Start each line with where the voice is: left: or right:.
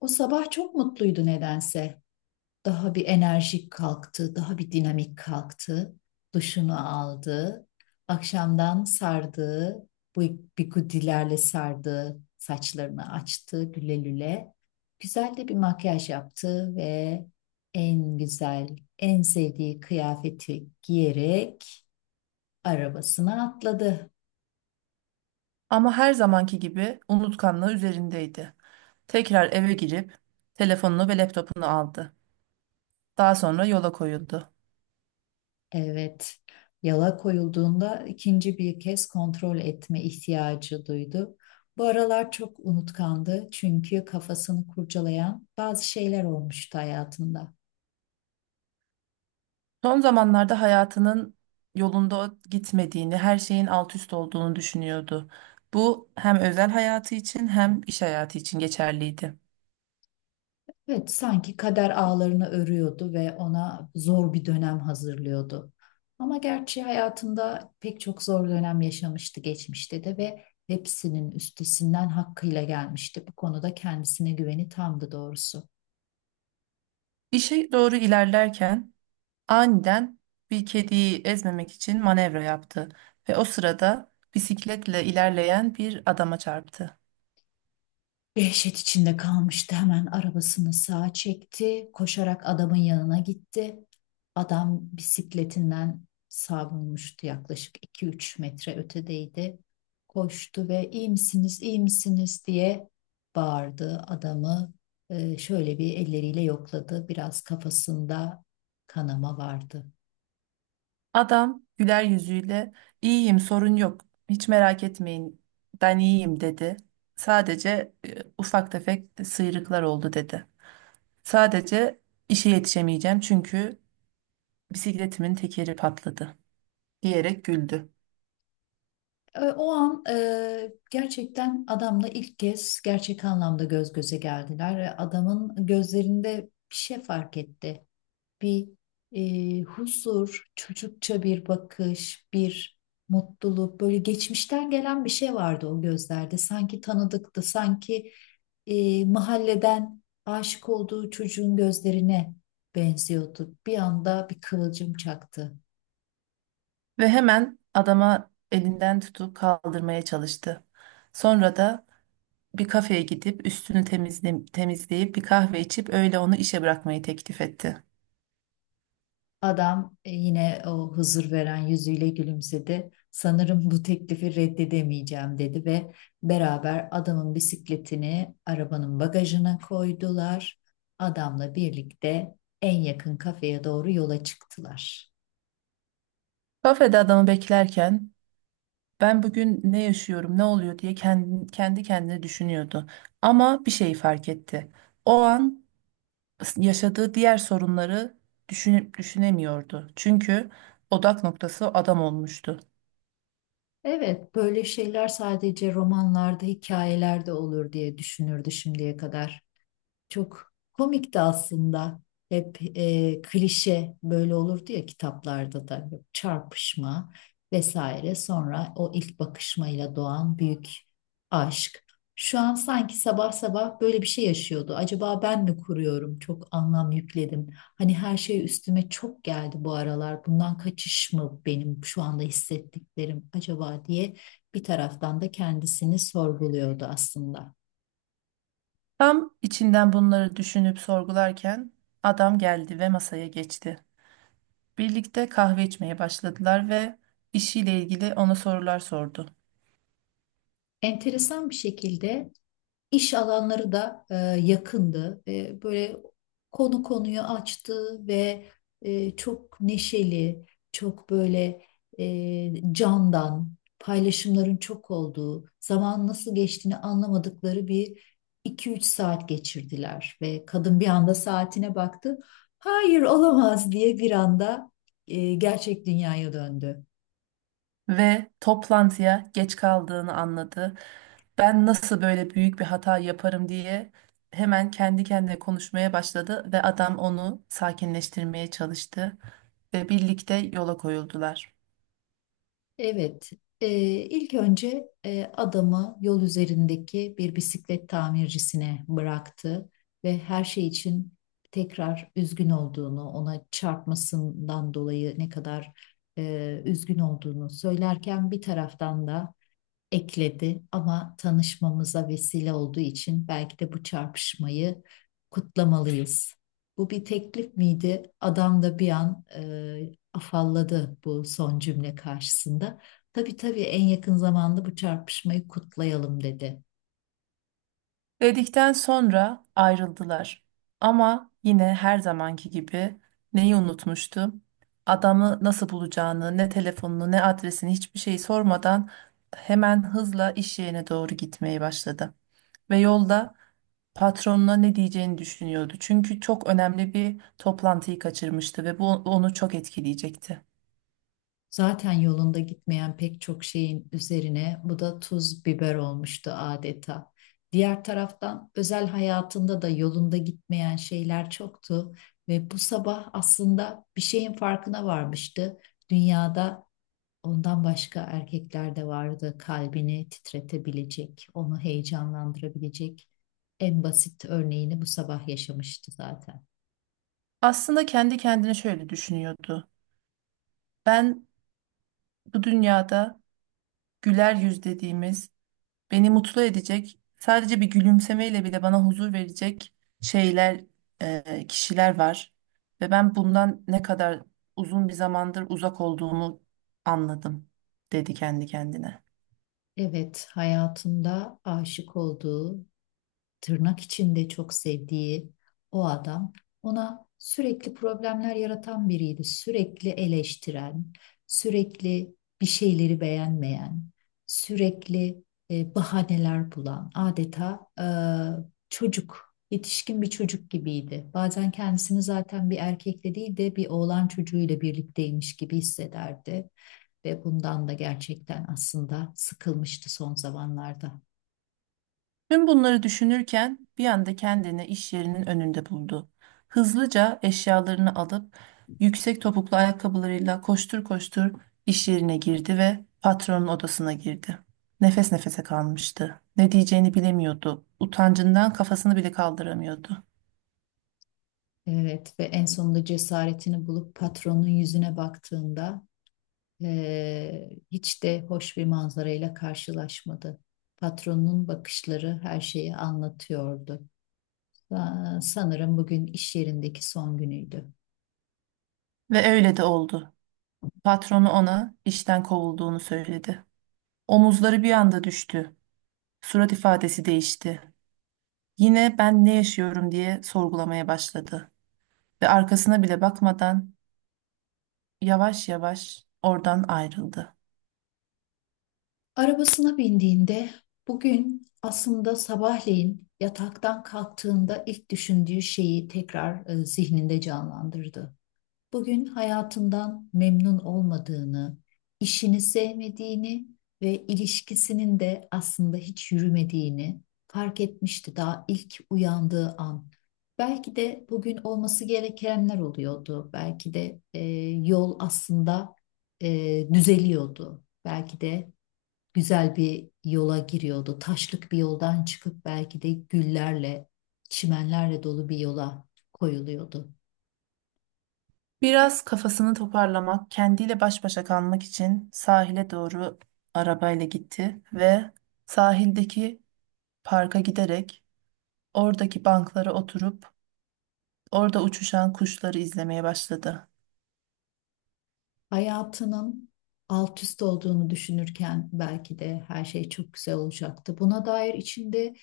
left: O sabah çok mutluydu nedense. Daha bir enerjik kalktı, daha bir dinamik kalktı. Duşunu aldı. Akşamdan sardığı, bu bigudilerle sardığı saçlarını açtı lüle lüle. Güzel de bir makyaj yaptı ve en güzel, en sevdiği kıyafeti giyerek arabasına atladı.
right: Ama her zamanki gibi unutkanlığı üzerindeydi. Tekrar eve girip telefonunu ve laptopunu aldı. Daha sonra yola koyuldu.
left: Evet, yala koyulduğunda ikinci bir kez kontrol etme ihtiyacı duydu. Bu aralar çok unutkandı çünkü kafasını kurcalayan bazı şeyler olmuştu hayatında.
right: Son zamanlarda hayatının yolunda gitmediğini, her şeyin alt üst olduğunu düşünüyordu. Bu hem özel hayatı için hem iş hayatı için geçerliydi.
left: Evet, sanki kader ağlarını örüyordu ve ona zor bir dönem hazırlıyordu. Ama gerçi hayatında pek çok zor dönem yaşamıştı geçmişte de ve hepsinin üstesinden hakkıyla gelmişti. Bu konuda kendisine güveni tamdı doğrusu.
right: İşe doğru ilerlerken aniden bir kediyi ezmemek için manevra yaptı ve o sırada bisikletle ilerleyen bir adama çarptı.
left: Dehşet içinde kalmıştı. Hemen arabasını sağa çekti. Koşarak adamın yanına gitti. Adam bisikletinden savrulmuştu. Yaklaşık 2-3 metre ötedeydi. Koştu ve iyi misiniz, iyi misiniz diye bağırdı. Adamı şöyle bir elleriyle yokladı. Biraz kafasında kanama vardı.
right: Adam güler yüzüyle, iyiyim sorun yok, hiç merak etmeyin, ben iyiyim," dedi. "Sadece ufak tefek sıyrıklar oldu," dedi. "Sadece işe yetişemeyeceğim çünkü bisikletimin tekeri patladı," diyerek güldü.
left: O an gerçekten adamla ilk kez gerçek anlamda göz göze geldiler. Ve adamın gözlerinde bir şey fark etti. Bir huzur, çocukça bir bakış, bir mutluluk, böyle geçmişten gelen bir şey vardı o gözlerde. Sanki tanıdıktı, sanki mahalleden aşık olduğu çocuğun gözlerine benziyordu. Bir anda bir kıvılcım çaktı.
right: Ve hemen adama elinden tutup kaldırmaya çalıştı. Sonra da bir kafeye gidip üstünü temizleyip bir kahve içip öyle onu işe bırakmayı teklif etti.
left: Adam yine o huzur veren yüzüyle gülümsedi. Sanırım bu teklifi reddedemeyeceğim dedi ve beraber adamın bisikletini arabanın bagajına koydular. Adamla birlikte en yakın kafeye doğru yola çıktılar.
right: Kafede adamı beklerken, "Ben bugün ne yaşıyorum, ne oluyor?" diye kendi kendine düşünüyordu. Ama bir şey fark etti. O an yaşadığı diğer sorunları düşünüp düşünemiyordu. Çünkü odak noktası adam olmuştu.
left: Evet, böyle şeyler sadece romanlarda, hikayelerde olur diye düşünürdü şimdiye kadar. Çok komikti aslında. Hep klişe böyle olurdu ya kitaplarda da çarpışma vesaire. Sonra o ilk bakışmayla doğan büyük aşk. Şu an sanki sabah sabah böyle bir şey yaşıyordu. Acaba ben mi kuruyorum? Çok anlam yükledim. Hani her şey üstüme çok geldi bu aralar. Bundan kaçış mı benim şu anda hissettiklerim acaba diye bir taraftan da kendisini sorguluyordu aslında.
right: Tam içinden bunları düşünüp sorgularken adam geldi ve masaya geçti. Birlikte kahve içmeye başladılar ve işiyle ilgili ona sorular sordu.
left: Enteresan bir şekilde. İş alanları da yakındı ve böyle konu konuyu açtı ve çok neşeli, çok böyle candan, paylaşımların çok olduğu, zaman nasıl geçtiğini anlamadıkları bir 2-3 saat geçirdiler ve kadın bir anda saatine baktı. Hayır olamaz diye bir anda gerçek dünyaya döndü.
right: Ve toplantıya geç kaldığını anladı. "Ben nasıl böyle büyük bir hata yaparım?" diye hemen kendi kendine konuşmaya başladı ve adam onu sakinleştirmeye çalıştı ve birlikte yola koyuldular.
left: Evet, e, ilk önce adamı yol üzerindeki bir bisiklet tamircisine bıraktı ve her şey için tekrar üzgün olduğunu, ona çarpmasından dolayı ne kadar üzgün olduğunu söylerken bir taraftan da ekledi ama tanışmamıza vesile olduğu için belki de bu çarpışmayı kutlamalıyız. Bu bir teklif miydi? Adam da bir an afalladı bu son cümle karşısında. Tabii tabii en yakın zamanda bu çarpışmayı kutlayalım dedi.
right: Dedikten sonra ayrıldılar. Ama yine her zamanki gibi neyi unutmuştu? Adamı nasıl bulacağını, ne telefonunu, ne adresini, hiçbir şey sormadan hemen hızla iş yerine doğru gitmeye başladı. Ve yolda patronuna ne diyeceğini düşünüyordu. Çünkü çok önemli bir toplantıyı kaçırmıştı ve bu onu çok etkileyecekti.
left: Zaten yolunda gitmeyen pek çok şeyin üzerine bu da tuz biber olmuştu adeta. Diğer taraftan özel hayatında da yolunda gitmeyen şeyler çoktu ve bu sabah aslında bir şeyin farkına varmıştı. Dünyada ondan başka erkekler de vardı kalbini titretebilecek, onu heyecanlandırabilecek. En basit örneğini bu sabah yaşamıştı zaten.
right: Aslında kendi kendine şöyle düşünüyordu: "Ben bu dünyada güler yüz dediğimiz, beni mutlu edecek, sadece bir gülümsemeyle bile bana huzur verecek şeyler, kişiler var. Ve ben bundan ne kadar uzun bir zamandır uzak olduğumu anladım," dedi kendi kendine.
left: Evet, hayatında aşık olduğu tırnak içinde çok sevdiği o adam ona sürekli problemler yaratan biriydi. Sürekli eleştiren, sürekli bir şeyleri beğenmeyen, sürekli bahaneler bulan, adeta çocuk, yetişkin bir çocuk gibiydi. Bazen kendisini zaten bir erkekle değil de bir oğlan çocuğuyla birlikteymiş gibi hissederdi ve bundan da gerçekten aslında sıkılmıştı son zamanlarda.
right: Tüm bunları düşünürken bir anda kendini iş yerinin önünde buldu. Hızlıca eşyalarını alıp yüksek topuklu ayakkabılarıyla koştur koştur iş yerine girdi ve patronun odasına girdi. Nefes nefese kalmıştı. Ne diyeceğini bilemiyordu. Utancından kafasını bile kaldıramıyordu.
left: Evet ve en sonunda cesaretini bulup patronun yüzüne baktığında hiç de hoş bir manzarayla karşılaşmadı. Patronun bakışları her şeyi anlatıyordu. Sanırım bugün iş yerindeki son günüydü.
right: Ve öyle de oldu. Patronu ona işten kovulduğunu söyledi. Omuzları bir anda düştü. Surat ifadesi değişti. Yine, "Ben ne yaşıyorum?" diye sorgulamaya başladı. Ve arkasına bile bakmadan yavaş yavaş oradan ayrıldı.
left: Arabasına bindiğinde bugün aslında sabahleyin yataktan kalktığında ilk düşündüğü şeyi tekrar zihninde canlandırdı. Bugün hayatından memnun olmadığını, işini sevmediğini ve ilişkisinin de aslında hiç yürümediğini fark etmişti daha ilk uyandığı an. Belki de bugün olması gerekenler oluyordu. Belki de yol aslında düzeliyordu. Belki de güzel bir yola giriyordu. Taşlık bir yoldan çıkıp belki de güllerle, çimenlerle dolu bir yola koyuluyordu.
right: Biraz kafasını toparlamak, kendiyle baş başa kalmak için sahile doğru arabayla gitti ve sahildeki parka giderek oradaki banklara oturup orada uçuşan kuşları izlemeye başladı.
left: Hayatının alt üst olduğunu düşünürken belki de her şey çok güzel olacaktı. Buna dair içinde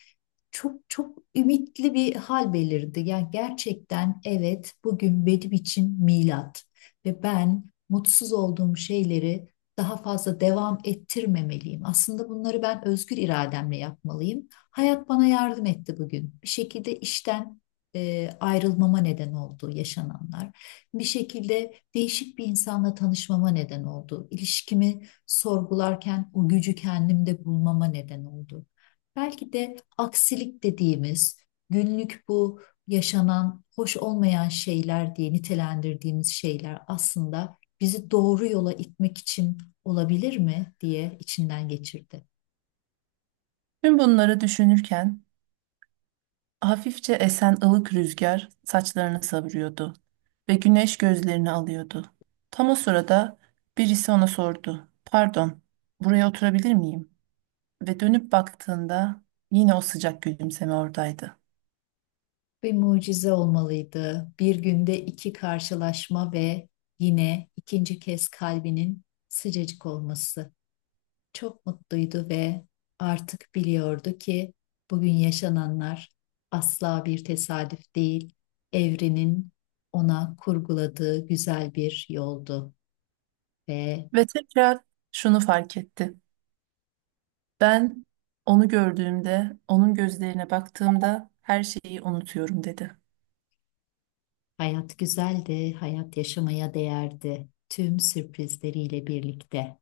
left: çok çok ümitli bir hal belirdi. Yani gerçekten evet bugün benim için milat ve ben mutsuz olduğum şeyleri daha fazla devam ettirmemeliyim. Aslında bunları ben özgür irademle yapmalıyım. Hayat bana yardım etti bugün. Bir şekilde işten ayrılmama neden oldu yaşananlar. Bir şekilde değişik bir insanla tanışmama neden oldu. İlişkimi sorgularken o gücü kendimde bulmama neden oldu. Belki de aksilik dediğimiz günlük bu yaşanan hoş olmayan şeyler diye nitelendirdiğimiz şeyler aslında bizi doğru yola itmek için olabilir mi diye içinden geçirdi.
right: Tüm bunları düşünürken hafifçe esen ılık rüzgar saçlarını savuruyordu ve güneş gözlerini alıyordu. Tam o sırada birisi ona sordu: "Pardon, buraya oturabilir miyim?" Ve dönüp baktığında yine o sıcak gülümseme oradaydı.
left: Bir mucize olmalıydı. Bir günde iki karşılaşma ve yine ikinci kez kalbinin sıcacık olması. Çok mutluydu ve artık biliyordu ki bugün yaşananlar asla bir tesadüf değil, evrenin ona kurguladığı güzel bir yoldu ve
right: Ve tekrar şunu fark etti. "Ben onu gördüğümde, onun gözlerine baktığımda her şeyi unutuyorum," dedi.
left: hayat güzeldi, hayat yaşamaya değerdi tüm sürprizleriyle birlikte.